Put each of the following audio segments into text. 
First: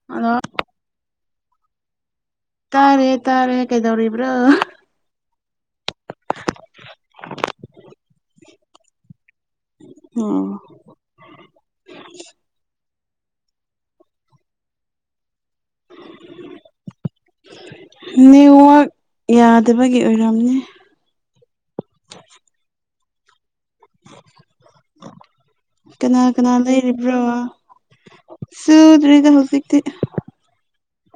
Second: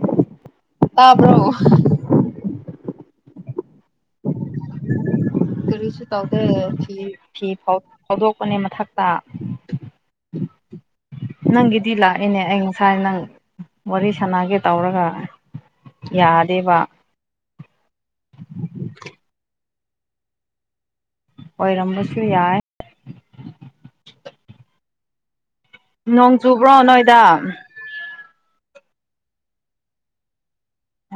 [unintelligible] ꯇꯥꯕ꯭ꯔꯣ꯫ ꯇꯥꯔꯦ ꯇꯥꯔꯦ ꯀꯩꯗꯧꯔꯤꯕ꯭ꯔꯣ꯫ ꯀꯔꯤꯁꯨ ꯇꯧꯗꯦ ꯐꯤ ꯐꯤ ꯐꯧ ꯐꯧꯗꯣꯛꯄꯅꯦ ꯃꯊꯛꯇ꯫ ꯑꯣ꯫ ꯅꯪꯒꯤꯗꯤ ꯂꯥꯛꯏꯅꯦ ꯑꯩ ꯉꯁꯥꯏ ꯅꯪ ꯋꯥꯔꯤ ꯁꯥꯟꯅꯒꯦ ꯇꯧꯔꯒ꯫ ꯌꯥꯗꯦꯕ꯫ ꯅꯦꯋꯥꯛ ꯌꯥꯗꯕꯒꯤ ꯑꯣꯏꯔꯝꯅꯤ꯫ ꯑꯣꯏꯔꯝꯕꯁꯨ ꯌꯥꯏ꯫ ꯀꯅꯥ ꯅꯣꯡ ꯀꯅꯥ ꯆꯨꯕ꯭ꯔꯣ ꯂꯩꯔꯤꯕ꯭ꯔꯣ꯫ ꯅꯣꯏꯗ ꯁꯨꯗ꯭ꯔꯤꯗ ꯍꯧꯖꯤꯛꯇꯤ꯫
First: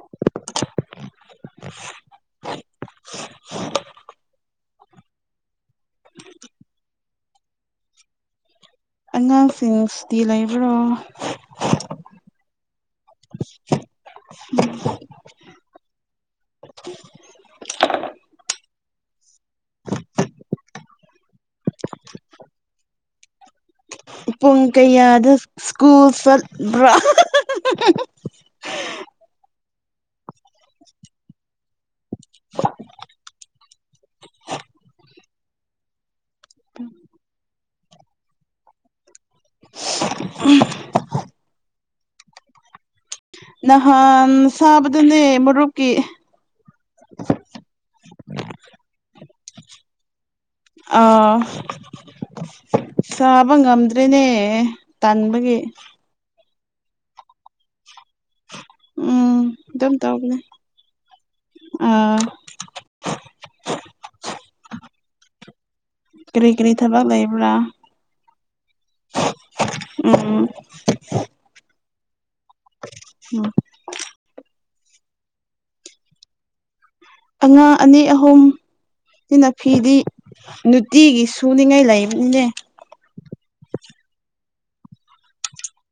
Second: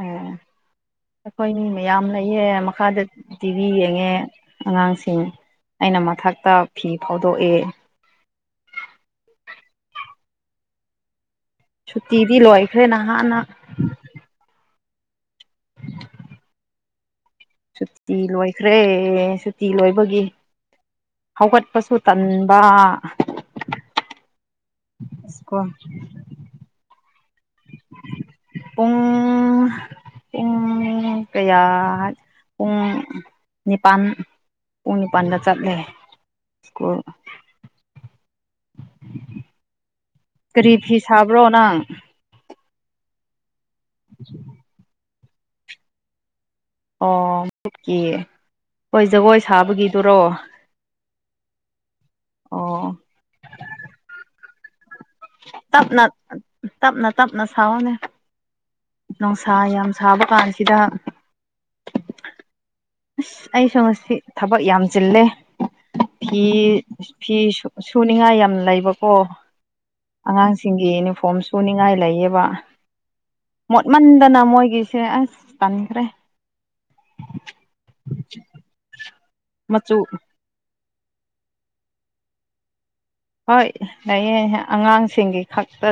ꯑꯦ ꯑꯩꯈꯣꯏ ꯃꯤ ꯃꯌꯥꯝ ꯂꯩꯌꯦ ꯃꯈꯥꯗ ꯇꯤꯚꯤ ꯌꯦꯡꯉꯦ ꯑꯉꯥꯡꯁꯤꯡ ꯑꯩꯅ ꯃꯊꯛꯇ ꯐꯤ ꯐꯧꯗꯣꯛꯏ꯫ ꯑꯉꯥꯡꯁꯤꯡ ꯁꯨꯇꯤ ꯂꯩꯕ꯭ꯔꯣ꯫ ꯁꯨꯇꯤꯗꯤ ꯂꯣꯏꯈ꯭ꯔꯦ ꯅꯍꯥꯟꯅ꯫ [inaudible] ꯁꯨꯇꯤ ꯂꯣꯏꯈ꯭ꯔꯦ ꯁꯨꯇꯤ ꯂꯣꯏꯕꯒꯤ꯫ ꯍꯧꯒꯠꯄꯁꯨ ꯇꯟꯕ꯫ ꯄꯨꯡ ꯀꯌꯥꯗ ꯁ꯭ꯀꯨꯜ ꯆꯠꯄ꯭ꯔꯥ꯫ ꯄꯨꯡ ꯄꯨꯡ ꯀꯌꯥ ꯄꯨꯡ ꯅꯤꯄꯥꯟ ꯄꯨꯡ ꯅꯤꯄꯥꯟꯗ ꯆꯠꯂꯦ ꯁ꯭ꯀꯨꯜ꯫ ꯀꯔꯤ ꯐꯤ ꯁꯥꯕ꯭ꯔꯣ ꯅꯪ꯫ ꯅꯍꯥꯟ ꯁꯥꯕꯗꯨꯅꯦ ꯃꯔꯨꯞꯀꯤ꯫ ꯑꯣ [inaudible] ꯀꯤ ꯍꯣꯏ ꯖꯒꯣꯏ ꯁꯥꯕꯒꯤꯗꯨꯔꯣ꯫ ꯑꯥ꯫ ꯑꯣ ꯁꯥꯕ ꯉꯝꯗ꯭ꯔꯦꯅꯦ ꯇꯟꯕꯒꯤ꯫ ꯇꯞꯅ ꯇꯞꯅ ꯇꯞꯅ ꯁꯥꯑꯣꯅꯦ꯫ ꯎꯝ ꯅꯨꯡꯁꯥ ꯌꯥꯝ ꯁꯥꯕ ꯀꯥꯟꯁꯤꯗ꯫ ꯑ꯫ ꯑꯁ ꯑꯩꯁꯨ ꯉꯁꯤ ꯊꯕꯛ ꯌꯥꯝ ꯆꯤꯜꯂꯦ꯫ ꯐꯤ ꯀꯔꯤ ꯀꯔꯤ ꯊꯕꯛ ꯐꯤ ꯂꯩꯕ꯭ꯔꯥ ꯁꯨꯅꯤꯡꯉꯥꯏ ꯌꯥꯝ ꯂꯩꯕꯀꯣ꯫ ꯎꯝ ꯑꯉꯥꯡꯁꯤꯡꯒꯤ ꯌꯨꯅꯤꯐꯣꯔꯝ ꯁꯨꯅꯤꯡꯉꯥꯏ ꯂꯩꯌꯦꯕ ꯎꯝ ꯃꯣꯠꯃꯟꯗꯅ ꯃꯣꯏꯒꯤꯁꯦ ꯑꯁ ꯇꯟꯈ꯭ꯔꯦ ꯑꯉꯥꯡ ꯑꯅꯤ ꯑꯍꯨꯝ ꯁꯤꯅ ꯃꯆꯨ ꯐꯤꯗꯤ ꯅꯨꯡꯇꯤꯒꯤ ꯁꯨꯅꯤꯡꯉꯥꯏ ꯂꯩꯕꯅꯤꯅꯦ ꯍꯣꯏ ꯂꯩꯌꯦ ꯑꯉꯥꯡꯁꯤꯡꯒꯤ ꯈꯛꯇ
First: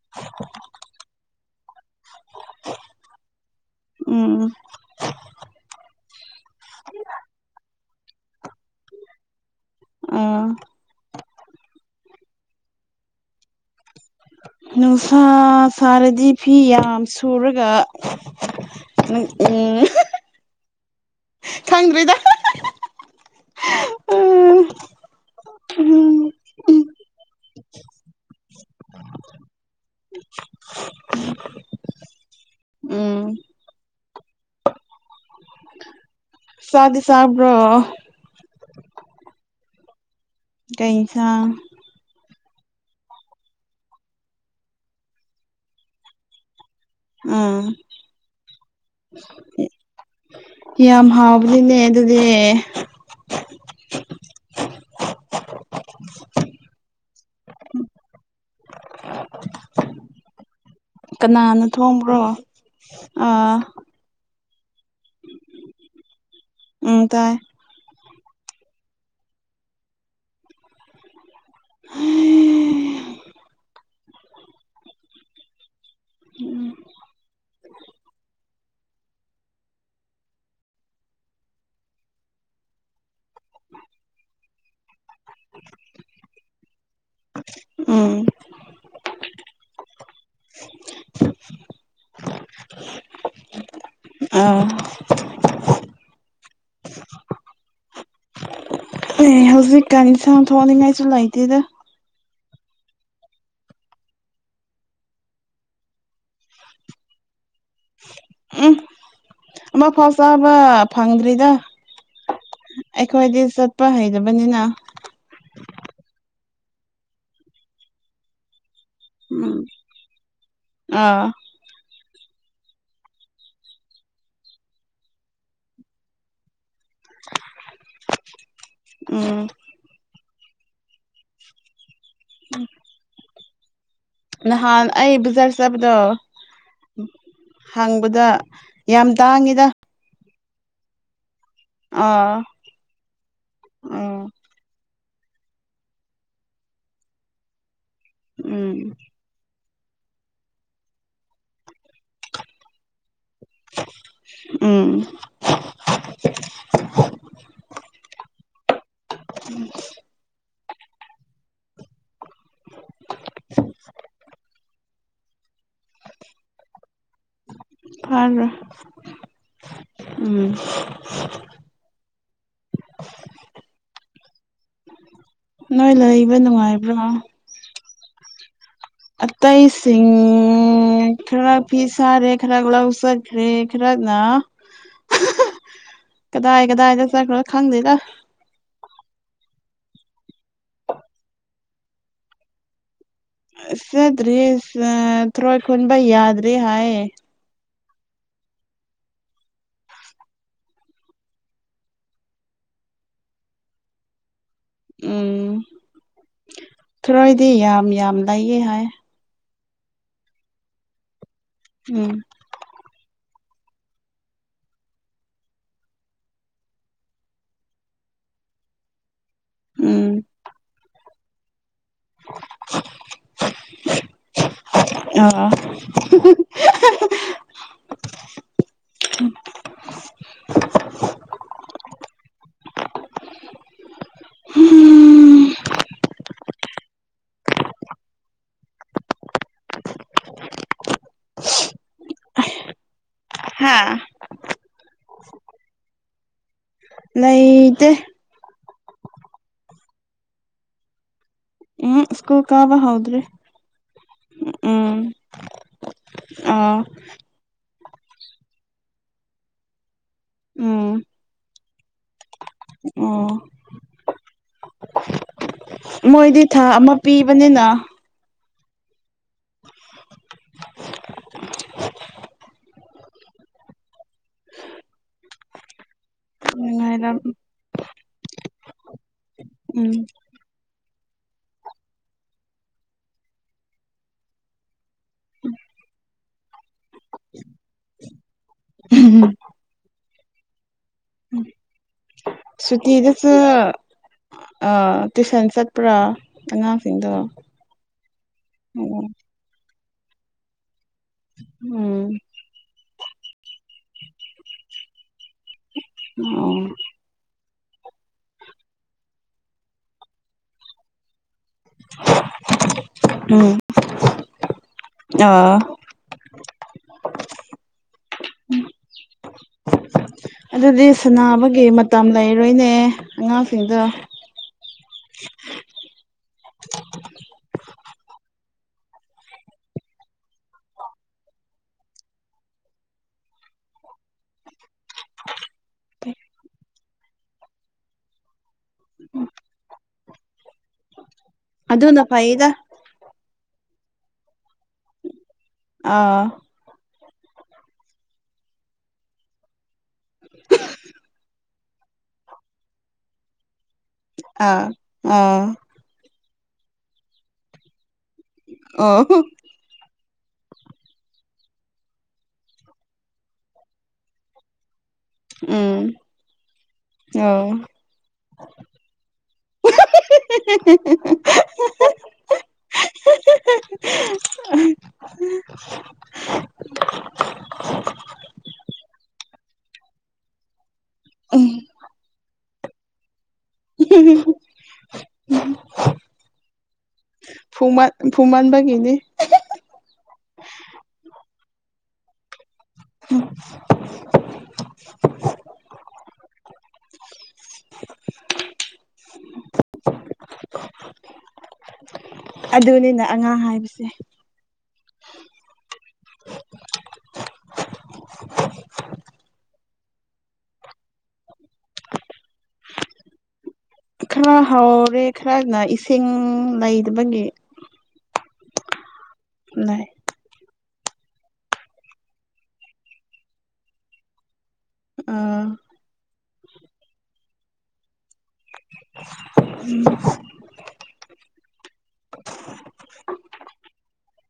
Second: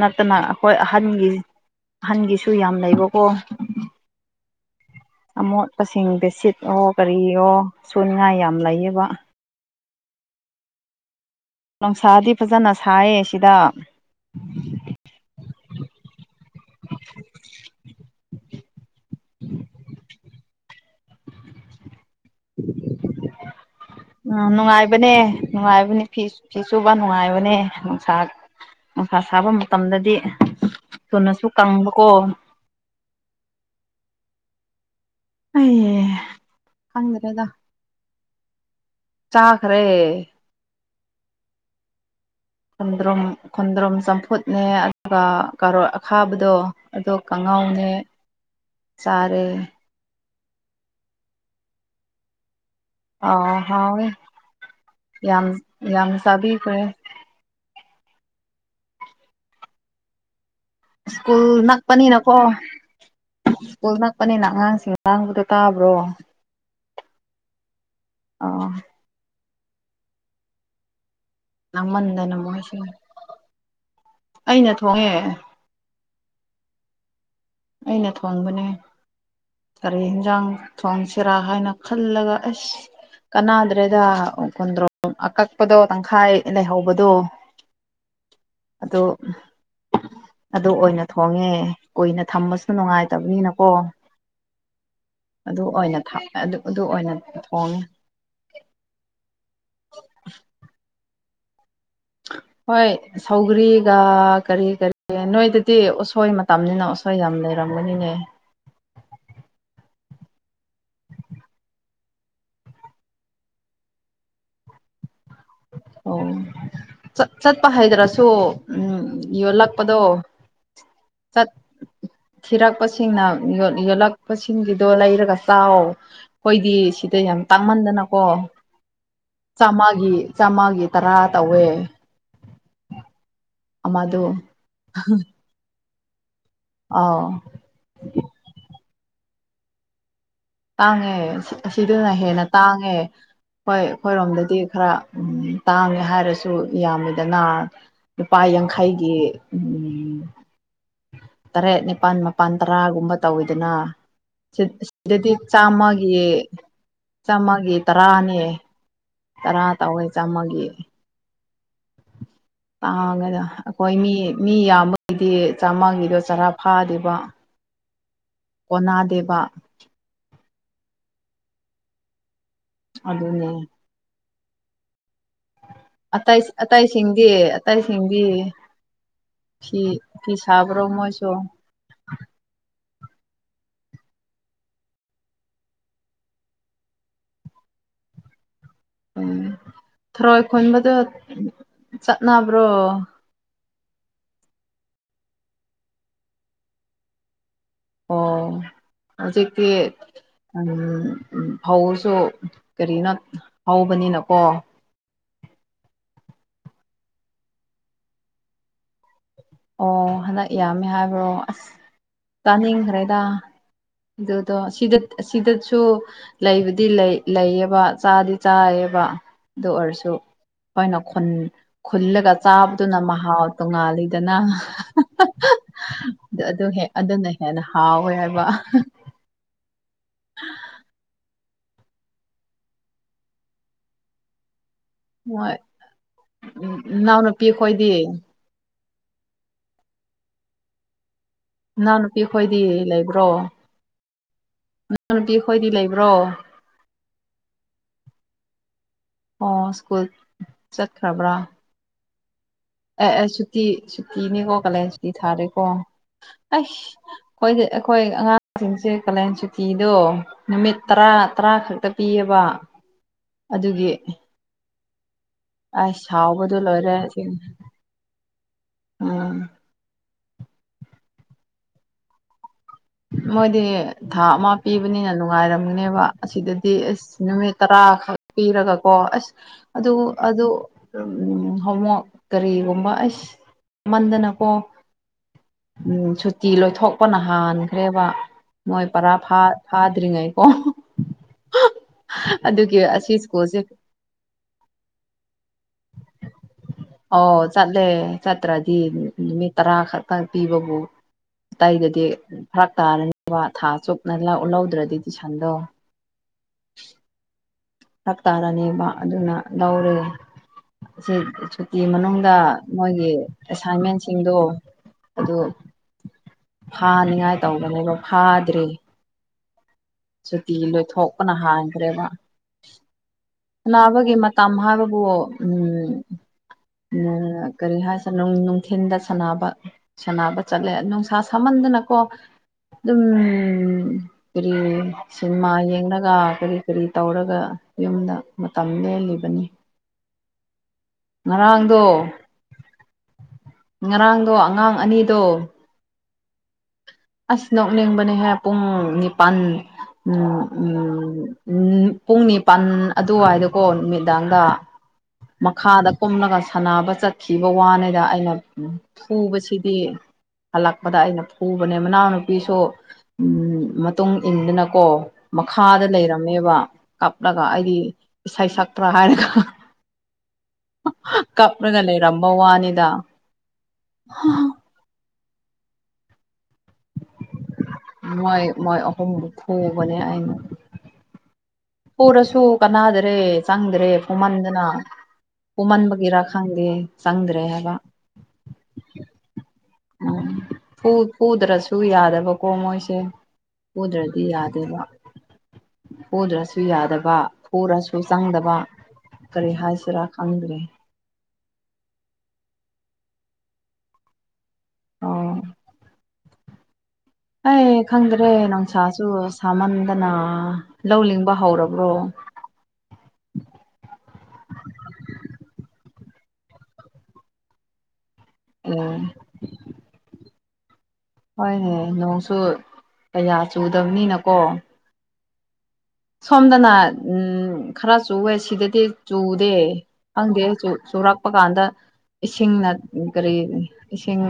ꯅꯠꯇꯅ ꯑꯩꯈꯣꯏ ꯑꯍꯟꯒꯤ ꯑꯍꯟꯒꯤꯁꯨ ꯌꯥꯝ ꯂꯩꯕꯀꯣ ꯎꯝ ꯑꯃꯣꯠꯄꯁꯤꯡꯗ ꯁꯤꯠ ꯑꯣ ꯀꯔꯤ ꯑꯣ ꯁꯨꯅꯤꯡꯉꯥꯏ ꯌꯥꯝ ꯂꯩꯌꯦꯕ ꯑꯥ ꯅꯨꯡꯁꯥꯗꯤ ꯐꯖꯅ ꯁꯥꯏꯌꯦ ꯁꯤꯗ ꯅꯨꯡꯁꯥ ꯁꯥꯔꯗꯤ ꯐꯤ ꯌꯥꯝ ꯁꯨꯔꯒ ꯎꯝ ꯎꯝ ꯈꯪꯗ꯭ꯔꯦꯗ ꯎꯝ ꯅꯨꯡꯉꯥꯏꯕꯅꯦ ꯅꯨꯡꯉꯥꯏꯕꯅꯦ ꯐꯤ ꯐꯤ ꯁꯨꯕ ꯅꯨꯡꯉꯥꯏꯕꯅꯦ ꯅꯨꯡꯁꯥ ꯅꯨꯡꯁꯥ ꯁꯥꯕ ꯃꯇꯝꯗꯗꯤ ꯊꯨꯅꯁꯨ ꯀꯪꯕꯀꯣ ꯎꯝ ꯑꯩꯅꯦ ꯆꯥꯗꯤ ꯆꯥꯕ꯭ꯔꯣ ꯆꯥꯈ꯭ꯔꯦ ꯀꯩ ꯁꯥꯡ ꯈꯣꯟꯗ꯭ꯔꯨꯝ ꯈꯣꯟꯗ꯭ꯔꯨꯝ ꯆꯝꯐꯨꯠꯅꯦ ꯑꯗꯨꯒ ꯀꯥꯔꯣꯠ ꯑꯈꯥꯕꯗꯣ ꯑꯗꯣ ꯎꯝ ꯀꯥꯡꯉꯥꯎꯅꯦ ꯆꯥꯔꯦ ꯌꯥꯝ ꯍꯥꯎꯕꯅꯤꯅꯦ ꯑꯗꯨꯗꯤ ꯑꯧ ꯍꯥꯎꯋꯦ ꯌꯥꯝ ꯌꯥꯝ ꯆꯥꯕꯤꯈꯦ ꯁ꯭ꯀꯨꯜ ꯀꯅꯥꯅ ꯊꯣꯡꯕ꯭ꯔꯣ ꯅꯛꯄꯅꯤꯅꯀꯣ ꯑꯥ ꯁ꯭ꯀꯨꯜ ꯅꯛꯄꯅꯤꯅ ꯑꯉꯥꯡꯁꯤꯡ ꯂꯥꯡꯕꯗꯣ ꯇꯥꯕ꯭ꯔꯣ ꯎꯝ ꯇꯥꯏ ꯑꯣ ꯂꯥꯡꯃꯟꯗꯅ ꯃꯣꯏꯁꯤ ꯑꯩꯅ ꯊꯣꯡꯉꯦ [unintelligible] ꯑꯩꯅ ꯊꯣꯡꯕꯅꯦ ꯀꯔꯤ ꯏꯟꯖꯥꯡ ꯊꯣꯡꯁꯤꯔꯥ ꯍꯥꯏꯅ ꯈꯜꯂꯒ ꯑꯁ ꯀꯅꯥꯗ꯭ꯔꯦꯗ ꯑꯣ ꯈꯣꯟꯗꯔꯣ ꯑꯀꯛꯄꯗꯣ ꯇꯪꯈꯥꯏ ꯂꯩꯍꯧꯕꯗꯣ ꯎꯝ ꯑꯗꯨ ꯑꯗꯨ ꯑꯣꯏꯅ ꯊꯣꯡꯉꯦ ꯀꯨꯏꯅ ꯊꯝꯕꯁꯨ ꯅꯨꯡꯉꯥꯏꯇꯕꯅꯤꯅꯀꯣ ꯑꯥ ꯑꯗꯨ ꯑꯣꯏꯅ ꯊꯝꯃꯦ ꯑꯗꯨ ꯑꯗꯨ ꯑꯣꯏꯅ ꯊꯣꯡꯉꯦ ꯑꯦ ꯍꯧꯖꯤꯛꯀꯟ ꯏꯟꯁꯥꯡ ꯊꯣꯡꯅꯤꯡꯉꯥꯏꯁꯨ ꯂꯩꯇꯦꯗ ꯍꯣꯏ ꯁꯧꯒ꯭ꯔꯤꯒ ꯀꯔꯤ ꯀꯔꯤ ꯅꯣꯏꯗꯗꯤ ꯎꯁꯣꯏ ꯇꯝꯅꯤꯅ ꯎꯁꯣꯏ ꯌꯥꯝꯅ ꯂꯩꯔꯝꯒꯅꯤꯅꯦ ꯑꯃ ꯐꯥꯎ ꯆꯥꯕ ꯐꯪꯗ꯭ꯔꯤꯗ ꯑꯩꯈꯣꯏꯗꯤ ꯆꯠꯄ ꯍꯩꯇꯕꯅꯤꯅ ꯑꯣ ꯆꯠ ꯆꯠꯄ ꯍꯩꯗ꯭ꯔꯁꯨ ꯎꯝ ꯌꯣꯜꯂꯛꯄꯗꯣ ꯑꯥ [unintelligible] ꯊꯤꯔꯛꯄꯁꯤꯡꯅ ꯌꯣꯜ ꯌꯦꯜꯂꯛꯄꯁꯤꯡꯒꯤꯗꯣ ꯂꯩꯔꯒ ꯆꯥꯎ ꯑꯩꯈꯣꯏꯗꯤ ꯁꯤꯗ ꯌꯥꯝ ꯇꯥꯡꯃꯟꯗꯅꯀꯣ ꯎꯝ ꯆꯥꯝꯃꯒꯤ ꯆꯥꯝꯃꯒꯤ ꯇꯔꯥ ꯇꯧꯋꯦ [unintelligible] ꯑꯃꯗꯨ ꯅꯍꯥꯟ ꯑꯩ ꯕꯖꯥꯔ ꯆꯕꯗꯣ ꯑꯥꯎ ꯍꯪꯕꯗ ꯌꯥꯝ ꯇꯥꯡꯉꯤꯗ ꯇꯥꯡꯉꯦ ꯑꯁꯤ ꯑꯁꯤꯗꯅ ꯑꯥ ꯍꯦꯟꯅ ꯇꯥꯡꯉꯦ ꯍꯣꯏ ꯎꯝ ꯑꯩꯈꯣꯏꯔꯣꯝꯗꯗꯤ ꯈꯔ ꯎꯝ ꯇꯥꯡꯉꯦ ꯍꯥꯏꯔꯁꯨ ꯌꯥꯝꯃꯤꯗꯅ ꯂꯨꯄꯥ ꯎꯝ ꯌꯥꯡꯈꯩꯒꯤ ꯎꯝ ꯇꯔꯦꯠ ꯅꯤꯄꯥꯟ ꯃꯄꯥꯟ ꯇꯔꯥꯒꯨꯝꯕ ꯇꯧꯏꯗꯅ ꯁꯤꯠ ꯎꯝ ꯁꯤ ꯗꯤ ꯆꯥꯝꯃꯒꯤ ꯆꯥꯝꯃꯒꯤ ꯇꯔꯥꯅꯦ ꯇꯔꯥ ꯇꯧꯋꯦ ꯆꯥꯝꯃꯒꯤ ꯇꯥꯡꯉꯦꯗ ꯑꯩꯈꯣꯏ ꯃꯤ ꯃꯤ ꯌꯥꯝꯕꯒꯤꯗꯤ ꯆꯥꯝꯃꯒꯤꯗꯣ ꯆꯔꯥ ꯐꯥꯗꯦꯕ ꯐꯗꯦ ꯀꯣꯟꯅꯗꯦꯕ ꯎꯝ ꯑꯗꯨꯅꯦ ꯅꯣꯏ ꯂꯩꯕ ꯅꯨꯡꯉꯥꯏꯕ꯭ꯔꯣ ꯇꯩꯁꯤꯡꯕꯤ ꯑꯇꯩꯁꯤꯡ ꯃꯣꯏꯁꯨ ꯈꯔ ꯐꯤ ꯁꯥꯔꯦ ꯈꯔ ꯂꯧ ꯆꯠꯈ꯭ꯔꯦ ꯈꯔꯛꯅ ꯀꯗꯥꯏ ꯀꯗꯥꯏꯗ ꯆꯠꯈꯔꯕ ꯈꯪꯗꯦꯗ ꯎꯝ ꯊꯔꯣꯏ ꯈꯨꯟꯕꯗꯣ ꯆꯠꯅꯕ꯭ꯔꯣ ꯆꯠꯇ꯭ꯔꯤꯌꯦ ꯑ‌ ꯊ꯭ꯔꯣꯏ ꯈꯨꯟꯕ ꯌꯥꯗ꯭ꯔꯤ ꯍꯥꯏꯌꯦ ꯑꯣ ꯍꯧꯖꯤꯛꯇꯤ [unintelligible] ꯐꯧꯁꯨ ꯀꯔꯤꯅꯣꯠ ꯍꯧꯕꯅꯤꯅꯀꯣ ꯎꯝ ꯊꯔꯣꯏꯗꯤ ꯌꯥꯝ ꯌꯥꯝ ꯂꯩꯌꯦ ꯍꯥꯏ ꯑꯣ ꯍꯟꯗꯛ ꯌꯥꯝꯃꯦ ꯍꯥꯏꯕ꯭ꯔꯣ ꯑꯁ ꯎꯝ ꯇꯥꯅꯤꯡꯈ꯭ꯔꯦꯗ ꯑꯗꯨꯗꯣ ꯁꯤꯗꯠ ꯑꯁꯤꯗꯠꯁꯨ ꯂꯩꯕꯗꯤ ꯂꯩ ꯂꯩꯌꯦꯕ ꯆꯥꯗꯤ ꯆꯥꯌꯦꯕ ꯑꯗꯨ ꯑꯣꯏꯔꯁꯨ ꯎꯝ ꯑꯩꯈꯣꯏꯅ ꯈꯨꯟ ꯈꯨꯜꯂꯒ ꯆꯥꯕꯗꯨꯅ ꯃꯍꯥꯎ ꯇꯣꯉꯥꯜꯂꯤ ꯑ ꯑ ꯑꯗꯨꯍꯦ ꯑꯗꯨꯅ ꯍꯦꯟꯅ ꯍꯥꯎꯋꯦ ꯍꯥꯏꯕ [inaudible] ꯍꯣꯏ ꯎꯝ ꯏꯅꯥꯎꯅꯨꯄꯤ ꯈꯣꯏꯗꯤ ꯏꯅꯥꯎꯅꯨꯄꯤ ꯈꯣꯏꯗꯤ ꯂꯩꯕ꯭ꯔꯣ ꯍꯥꯥ ꯅꯅꯥꯎꯅꯨꯨꯄꯤ ꯈꯣꯏꯗꯤ ꯂꯩꯕ꯭ꯔꯣ ꯂꯩꯇꯦ ꯑꯣ ꯁ꯭ꯀꯨꯜ ꯆꯠꯈ꯭ꯔꯕ꯭ꯔꯥ ꯑꯨꯡ ꯁ꯭ꯀꯨꯜ ꯀꯥꯕ ꯍꯧ ꯑꯦ ꯑꯦ ꯁꯨꯇꯤ ꯁꯨꯇꯤꯅꯤꯀꯣ ꯀꯥꯂꯦꯟ ꯁꯨꯇꯤ ꯎꯝ ꯊꯥꯔꯦꯀꯣ ꯑꯥ ꯑꯩꯁ ꯈꯣꯏꯒꯤ ꯑꯩꯈꯣꯏ ꯑꯉꯥꯡꯁꯤꯡꯁꯦ ꯀꯥꯂꯦꯟ ꯁꯨꯇꯤꯗꯣ ꯅꯨꯃꯤꯠ ꯎꯝ ꯇꯔꯥ ꯇꯔꯥ ꯈꯛꯇ ꯄꯤꯌꯦꯕ ꯑꯣ ꯑꯗꯨꯒꯤ ꯑꯩ ꯃꯣꯏꯗꯤ ꯁꯥꯎꯕꯗꯣ ꯊꯥ ꯑꯃ ꯂꯣꯏꯔꯦ ꯄꯤꯕꯅꯤꯅ ꯎꯝ [unintelligible] ꯃꯣꯏꯗꯤ ꯊꯥ ꯑꯃ ꯄꯤꯕꯅꯤꯅ ꯅꯨꯡꯉꯥꯏꯔꯝꯒꯅꯦꯕ ꯑꯁꯤꯗꯗꯤ ꯑꯁ ꯅꯨꯡꯉꯥꯏꯔꯝ ꯅꯨꯃꯤꯠ ꯇꯔꯥꯈꯛ ꯄꯤꯔꯒꯀꯣ ꯑꯁ ꯑꯗꯨ ꯎꯝ ꯑꯗꯨ ꯍꯣꯝꯋꯥꯛ ꯀꯔꯤꯒꯨꯝꯕ ꯑꯁ ꯃꯟꯗꯅꯀꯣ ꯎꯝ ꯁꯨꯇꯤ ꯂꯣꯏꯊꯣꯛꯄꯅ ꯍꯥꯟꯈ꯭ꯔꯦꯕ ꯃꯣꯏ ꯄꯔꯥ ꯐꯥꯗ꯭ꯔꯤꯉꯩꯀꯣ ꯑꯗꯨꯒꯤ ꯑꯁꯤ ꯁꯨꯇꯤꯗꯁꯨ ꯁ꯭ꯀꯨꯜꯁꯦ ꯑꯥ ꯇꯨꯏꯁꯟ ꯆꯠ ꯑꯣ ꯆꯠꯂꯦ ꯆꯇ꯭ꯔꯥꯗꯤ ꯑꯣ ꯅꯨꯃꯤꯠ ꯇꯔꯥ ꯈꯛꯇꯪ ꯄꯤꯕꯕꯨ ꯑꯥꯏꯗꯗꯤ ꯎꯝ ꯐꯔꯛ ꯇꯥꯔꯅꯤ ꯊꯥ ꯆꯨꯞꯅ ꯂꯧꯗ꯭ꯔꯗꯤ ꯇꯨꯢꯁꯟꯗꯣ [unintelligible] [inaudible] ꯇꯥꯔꯅꯦꯕ ꯑꯗꯨꯅ ꯂꯧꯔꯦ ꯁꯨꯇꯤ ꯃꯅꯨꯡꯗ ꯃꯣꯏꯒꯤ ꯎꯝ ꯑꯦꯁꯥꯏꯟꯃꯦꯟꯁꯤꯡꯗꯣ ꯑꯗꯨ ꯑꯥ ꯐꯥꯅꯤꯡꯉꯥꯏ ꯇꯧꯕꯅꯦꯕ ꯐꯥꯗ꯭ꯔꯤ ꯁꯨꯇꯤ ꯑꯗꯨꯗꯤ ꯂꯣꯏꯊꯣꯛꯄꯅ ꯁꯥꯟꯅꯕꯒꯤ ꯃꯇꯝ ꯂꯩꯔꯣꯏꯅꯦ ꯑꯉꯥꯡꯁꯤꯡꯗꯣ ꯁꯥꯟꯅꯥꯕꯒꯤ ꯃꯇꯝ ꯍꯥꯏꯕꯕꯨ ꯎꯝ ꯀꯔꯤ ꯍꯥꯏꯁꯤꯔ ꯅꯨꯡꯊꯤꯟꯜꯗ ꯁꯥꯟꯅꯕ ꯁꯥꯟꯅꯕ ꯆꯠꯂꯦ ꯅꯨꯡꯁꯥ ꯁꯥꯝꯃꯟꯗꯅꯀꯣ ꯑꯗꯨꯝ ꯀꯔꯤ ꯁꯤꯅꯦꯃꯥ ꯌꯦꯡꯂꯒ ꯀꯔꯤ ꯀꯔꯤ ꯇꯧꯔꯒ ꯌꯨꯝꯗ ꯃꯇꯝ ꯂꯦꯜꯂꯤꯕꯅꯤ ꯉꯔꯥꯡꯗꯣ ꯂꯩꯗ ꯉꯔꯥꯡꯗꯣ ꯑꯉꯥꯡ ꯑꯅꯤꯗꯣ ꯑꯥ ꯑꯁ ꯅꫭꯛꯅꯤꯡꯕꯅꯦꯍꯦ ꯄꯨꯡ ꯅꯤꯄꯥꯟ ꯎꯝ ꯎꯝ ꯄꯨꯡ ꯅꯤꯄꯜ ꯑꯗꯨꯋꯥꯏꯗꯀꯣ ꯅꯨꯃꯤꯠ ꯗꯥꯡꯗ ꯑꯥ ꯑꯥ ꯃꯈꯥꯗ ꯀꯨꯝꯂꯒ ꯁꯥꯟꯅꯕ ꯆꯠꯈꯤꯕ ꯋꯥꯅꯤꯗ ꯑꯩꯅ ꯑꯣ ꯐꯨꯕꯁꯤꯗꯤ ꯍꯜꯂꯛꯄꯗ ꯑꯩꯅ ꯐꯨ ꯃꯅꯥꯎꯅꯨꯄꯤꯁꯨ ꯎꯝ ꯃꯇꯨꯡ ꯏꯟꯗꯨꯅꯀꯣ ꯎꯝ ꯃꯈꯥꯗ ꯂꯩꯔꯝꯃꯦꯕ ꯑꯣ ꯀꯞꯂꯒ ꯑꯩꯗꯤ ꯏꯁꯩ ꯁꯛꯄꯔꯥ ꯍꯥꯏꯔꯒ ꯀꯞꯔꯒ ꯂꯩꯔꯝꯕ ꯋꯥꯅꯤꯗꯥ [unintelligible] ꯍꯣꯏ ꯃꯣꯏ ꯑꯍꯨꯝꯕꯨ ꯐꯕꯅꯦ ꯑꯩꯅ ꯐꯨꯔꯁꯨ ꯀꯥꯟꯅꯥꯗ꯭ꯔꯦ ꯆꯪꯗ꯭ꯔꯦ ꯐꯨꯝꯃꯟꯗꯅ ꯐꯨꯝꯃꯟꯕꯒꯤꯔ ꯈꯪꯗꯦ ꯆꯪꯗ꯭ꯔꯦ ꯍꯥꯏꯕ ꯐꯨꯃꯥꯟꯕꯒꯤꯅꯤ ꯎꯝ ꯐꯨ ꯐꯨꯗ꯭ꯔꯁꯨ ꯌꯥꯗꯕ ꯃꯣꯏꯁꯦ ꯄꯨꯗ꯭ꯔꯗꯤ ꯌꯥꯗꯦꯕ ꯐꯨꯗ꯭ꯔꯁꯨ ꯌꯥꯗꯕ ꯄꯨꯔꯁꯨ ꯆꯪꯗꯕ ꯀꯔꯤ ꯍꯥꯏꯁꯤꯔꯥ ꯈꯪꯗ꯭ꯔꯦ ꯑꯗꯨꯅꯤꯅ ꯑꯉꯥꯡ ꯍꯥꯏꯕꯁꯦ ꯑꯣ ꯑꯩ ꯈꯪꯗ꯭ꯔꯦ ꯅꯨꯡꯁꯥꯁꯨ ꯁꯥꯃꯟꯗꯅ ꯂꯧ ꯂꯤꯡꯕ ꯍꯧꯔꯕ꯭ꯔꯣ ꯈꯔ ꯍꯥꯎꯔꯦ ꯈꯔꯅ ꯏꯁꯤꯡ ꯂꯩꯕꯒꯤ ꯎꯝ ꯂꯩꯥ ꯍꯣꯏꯅꯦ ꯅꯣꯡꯁꯨ ꯀꯌꯥ ꯆꯨꯗꯕꯅꯤꯅꯀꯣ ꯑꯥ ꯁꯣꯝꯗꯅ ꯎꯝ ꯈꯔ ꯆꯨꯋꯦ ꯁꯤꯗꯗꯤ ꯆꯨꯗꯦ ꯈꯪꯗꯦ ꯆꯨꯔꯛꯄ ꯀꯥꯟꯗ ꯏꯁꯤꯡꯅ ꯀꯔꯤ ꯏꯁꯤꯡ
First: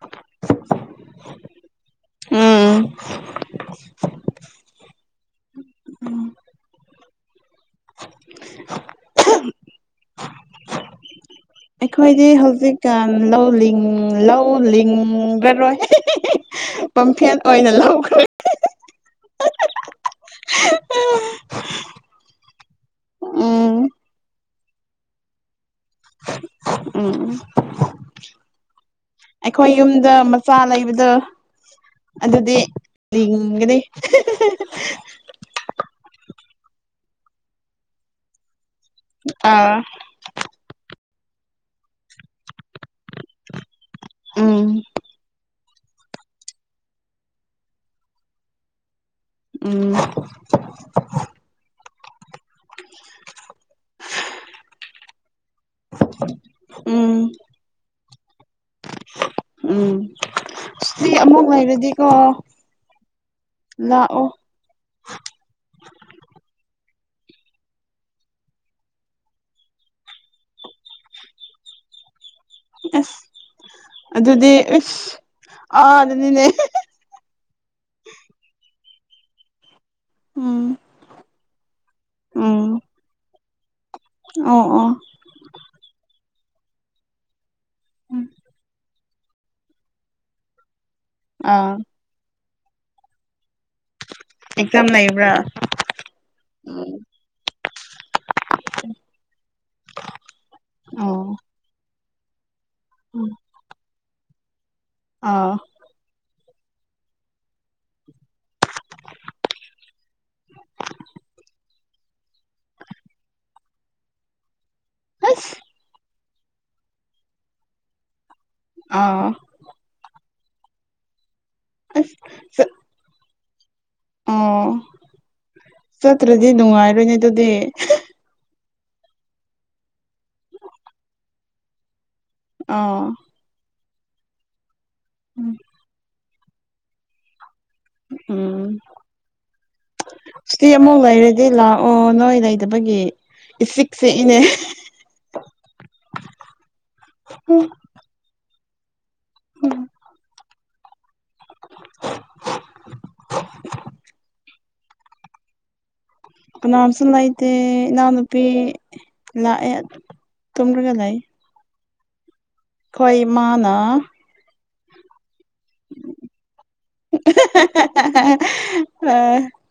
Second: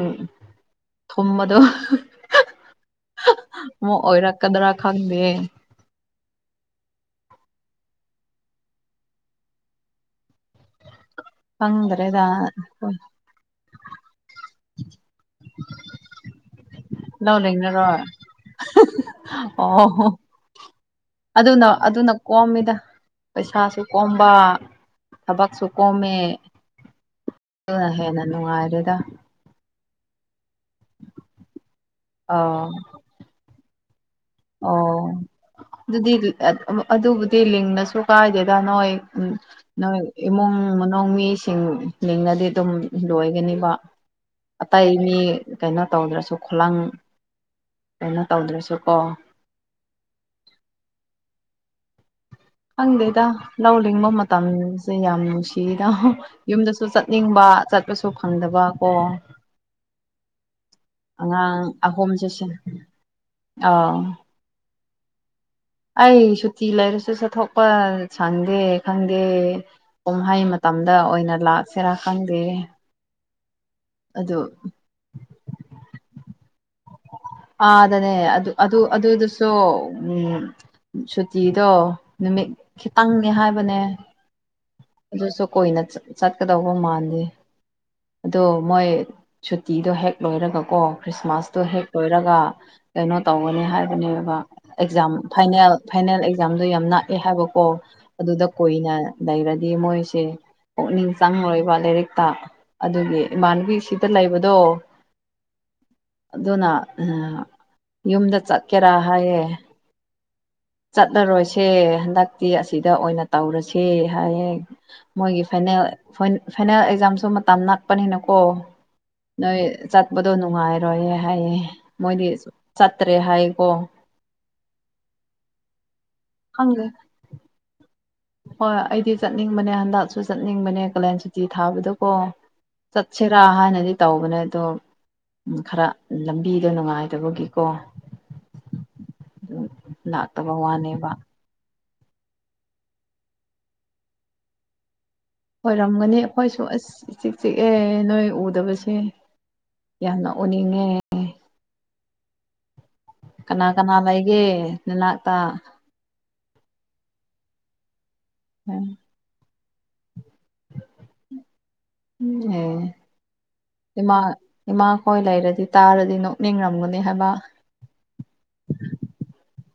ꯊꯨꯝꯕꯗꯣ ꯎꯝ ꯑꯃꯨꯛ ꯑꯣꯏꯔꯛꯀꯗ꯭ꯔ ꯈꯪꯗꯦ [unintelligible] ꯈꯪꯗ꯭ꯔꯦꯗ ꯑꯩꯈꯣꯏꯗꯤ ꯍꯧꯖꯤꯛꯀꯥꯟ ꯂꯧ ꯂꯤꯡ ꯂꯧ ꯂꯤꯡ ꯒꯔꯣꯏ ꯄꯝꯐꯦꯟ ꯂꯧ ꯑꯣꯏꯅ ꯂꯤꯡꯉꯔꯣꯏ ꯂꯧꯈ꯭ꯔꯦ ꯑꯣ [unintelligible] ꯑꯗꯨꯅ ꯑꯗꯨꯅ ꯀꯣꯝꯅꯤꯗ ꯄꯩꯁꯥꯁꯨ ꯎꯝ ꯀꯣꯝꯕ ꯊꯕꯛꯁꯨ ꯀꯣꯝꯃꯦ ꯎꯝ ꯑꯗꯨꯅ ꯍꯦꯟꯅ ꯅꯨꯡꯉꯥꯏꯔꯦꯗ ꯑꯩꯈꯣꯏ ꯌꯨꯝꯗ ꯃꯆꯥ ꯂꯩꯕꯗꯣ ꯑꯗꯨꯗꯤ ꯑꯧ ꯂꯤꯡꯒꯅꯤ [unintelligible] ꯑꯣ ꯑꯗꯨꯗꯤ ꯑꯗꯨꯕꯨꯗꯤ ꯂꯤꯡꯉꯁꯨ ꯀꯥꯏꯗꯦꯗ ꯅꯣꯏ ꯎ ꯑꯥ ꯅꯣꯏ ꯏꯃꯨꯡ ꯃꯅꯨꯡ ꯃꯤꯁꯤꯡ ꯂꯤꯡꯉꯗꯤ ꯑꯗꯨꯝ ꯂꯣꯏꯒꯅꯤꯕ ꯎꯝ ꯑꯇꯩ ꯃꯤ ꯀꯩꯅꯣ ꯇꯧꯗ꯭ꯔꯁꯨ ꯈꯨꯂꯪ ꯀꯩꯅꯣ ꯇꯧꯗ꯭ꯔꯁꯨ ꯀꯣ ꯎꯝ ꯈꯪꯗꯦꯗ ꯂꯧ ꯂꯤꯡꯕ ꯃꯇꯝꯁꯦ ꯌꯥꯝ ꯅꯨꯡꯁꯤꯗ ꯌꯨꯝꯗꯁꯨ ꯎꯝ ꯆꯠꯅꯤꯡꯕ ꯆꯠꯄꯁꯨ ꯐꯪꯗꯕ ꯑꯣ ꯎꯝ ꯁꯤ ꯑꯃꯨꯛ ꯑꯉꯥꯡ ꯂꯩꯔꯗꯤꯀꯣ ꯑꯍꯨꯝꯁꯦ ꯑꯣ ꯂꯥꯛꯑꯣ ꯑꯩ ꯁꯨꯇꯤ ꯂꯩꯔꯁꯨ ꯆꯠꯊꯣꯛꯄ ꯁꯪꯗꯦ ꯈꯪꯗꯦ ꯀꯨꯝꯍꯩ ꯃꯇꯝꯗ ꯑꯣꯏꯅ ꯂꯥꯛꯁꯤꯔꯥ ꯈꯪꯗꯦ ꯑꯦꯁ ꯑꯗꯨ ꯑꯗꯨꯗꯤ ꯏꯁ ꯑꯥ ꯗꯅꯤꯅꯦ ꯑꯗꯅꯦ ꯑꯗꯨ ꯑꯗꯨ ꯑꯗꯨꯗꯁꯨ ꯎꯝ ꯁꯨꯇꯤꯗꯣ ꯅꯨꯃꯤꯠ ꯎꯝ ꯈꯤꯇꯪꯅꯦ ꯍꯥꯏꯕꯅꯦ ꯑꯣ ꯑꯣ ꯑꯗꯨꯁꯨ ꯀꯨꯏꯅ ꯆꯠꯀꯗꯧꯕ ꯃꯥꯥꯜꯂꯦ ꯑꯗꯣ ꯃꯣꯏ ꯁꯨꯇꯤꯗꯣ ꯍꯦꯛ ꯂꯣꯏꯔꯒꯀꯣ ꯈ꯭ꯔꯤꯁꯃꯥꯁꯇꯣ ꯑꯥ ꯍꯦꯛ ꯂꯣꯏꯔꯒ ꯀꯩꯅꯣ ꯇꯧꯒꯅꯤ ꯍꯥꯏꯕꯅꯦꯕ ꯑꯦꯛꯖꯥꯝ ꯐꯥꯏꯅꯦꯜ ꯐꯥꯏꯅꯦꯜ ꯑꯦꯛꯖꯥꯝꯗꯣ ꯌꯥꯝ ꯅꯛꯑꯦ ꯍꯥꯏꯕꯀꯣ ꯑꯗꯨꯗ ꯀꯨꯏꯅ ꯂꯩꯔꯅꯤ ꯃꯣꯏꯁꯤ ꯄꯨꯛꯅꯤꯡ ꯑꯣ ꯆꯪꯉꯣꯏꯕ ꯂꯥꯏꯔꯤꯛꯇ ꯑꯗꯨꯒꯤ ꯏꯃꯥꯟꯅꯕꯤꯁꯤ ꯂꯩꯕꯗꯣ ꯑꯥ ꯑꯗꯨꯅ ꯌꯨꯝꯗ ꯆꯠꯀꯦꯔꯥ ꯍꯥꯏꯌꯦ [unintelligible] ꯆꯠꯂꯔꯣꯏꯁꯦ ꯍꯟꯗꯛꯇꯤ ꯑꯁꯤꯗ ꯑꯣꯏꯅ ꯇꯧꯔꯁꯦ ꯍꯥꯏꯌꯦ ꯃꯣꯏꯒꯤ ꯑꯁ ꯐꯥꯏꯅꯦꯜ ꯐꯥꯏꯅꯦꯜ ꯑꯦꯛꯖꯥꯝꯁꯨ ꯃꯇꯝ ꯅꯛ ꯄꯥꯅꯤꯅꯥꯀꯣ ꯑꯥ ꯅꯣꯏ ꯆꯠꯄꯗꯣ ꯅꯨꯡꯉꯥꯏꯔꯣꯏꯌꯦ ꯍꯥꯏꯌꯦ ꯃꯣꯏꯗꯤ ꯑꯁ ꯆꯠꯇ꯭ꯔꯦ ꯍꯥꯏꯀꯣ ꯑꯣ ꯆꯠꯇ꯭ꯔꯗꯤ ꯈꯪꯗꯦ ꯅꯨꯡꯉꯥꯏꯔꯣꯏꯅꯦ ꯑꯗꯨꯗꯤ ꯍꯣꯏ ꯑꯩꯗꯤ ꯆꯠꯅꯤꯡꯕꯅꯦ ꯍꯟꯗꯛꯁꯨ ꯆꯠꯅꯤꯡꯕꯅꯦ ꯀꯥꯂꯦꯟ ꯁꯨꯇꯤ ꯊꯥꯕꯗꯀꯣ ꯑꯥ ꯆꯠꯁꯦ ꯗꯥ ꯍꯥꯏꯅꯗꯤ ꯇꯧꯕꯅꯦ ꯑꯗꯣ ꯈꯔ ꯂꯝꯕꯤꯗꯣ ꯅꯨꯡꯉꯥꯏꯇꯕꯒꯤꯀꯣ ꯎꯝ ꯑꯗꯨꯝ ꯂꯥꯛꯇꯕ ꯁꯤꯇꯤ ꯑꯃꯨꯛ ꯋꯥꯅꯦꯕ ꯂꯩꯔꯦ ꯗꯤ ꯂꯥꯛꯑꯣ ꯅꯣꯏ ꯂꯩꯗꯕꯒꯤ ꯏꯆꯤꯛ ꯆꯤꯛꯏꯅꯦ ꯑꯣꯏꯔꯝꯒꯅꯤ ꯑꯩꯈꯣꯏꯁꯨ ꯑꯁ ꯏꯆꯤꯛ ꯆꯤꯛꯑꯦ ꯅꯣꯏ ꯎꯗꯕꯁꯦ ꯌꯥꯝꯅ ꯎꯅꯤꯡꯉꯦ [unintelligible] ꯀꯅꯥ ꯀꯅꯥ ꯂꯩꯒꯦ ꯅꯅꯥꯛꯇ ꯀꯅꯥꯝꯁꯨ ꯂꯩꯇꯦ ꯏꯅꯥꯎꯅꯨꯄꯤ ꯂꯥꯛꯑꯦ ꯇꯨꯝꯔꯒ ꯂꯩ ꯎ ꯑꯦ ꯑꯩꯈꯣꯏ ꯏꯃꯥꯅ ꯏꯃꯥ ꯏꯃꯥꯈꯣꯏ ꯂꯩꯔꯗꯤ ꯇꯥꯔꯗꯤ ꯅꯣꯛꯅꯤꯡꯔꯝꯒꯅꯤ ꯍꯥꯏꯕ [unintelligible]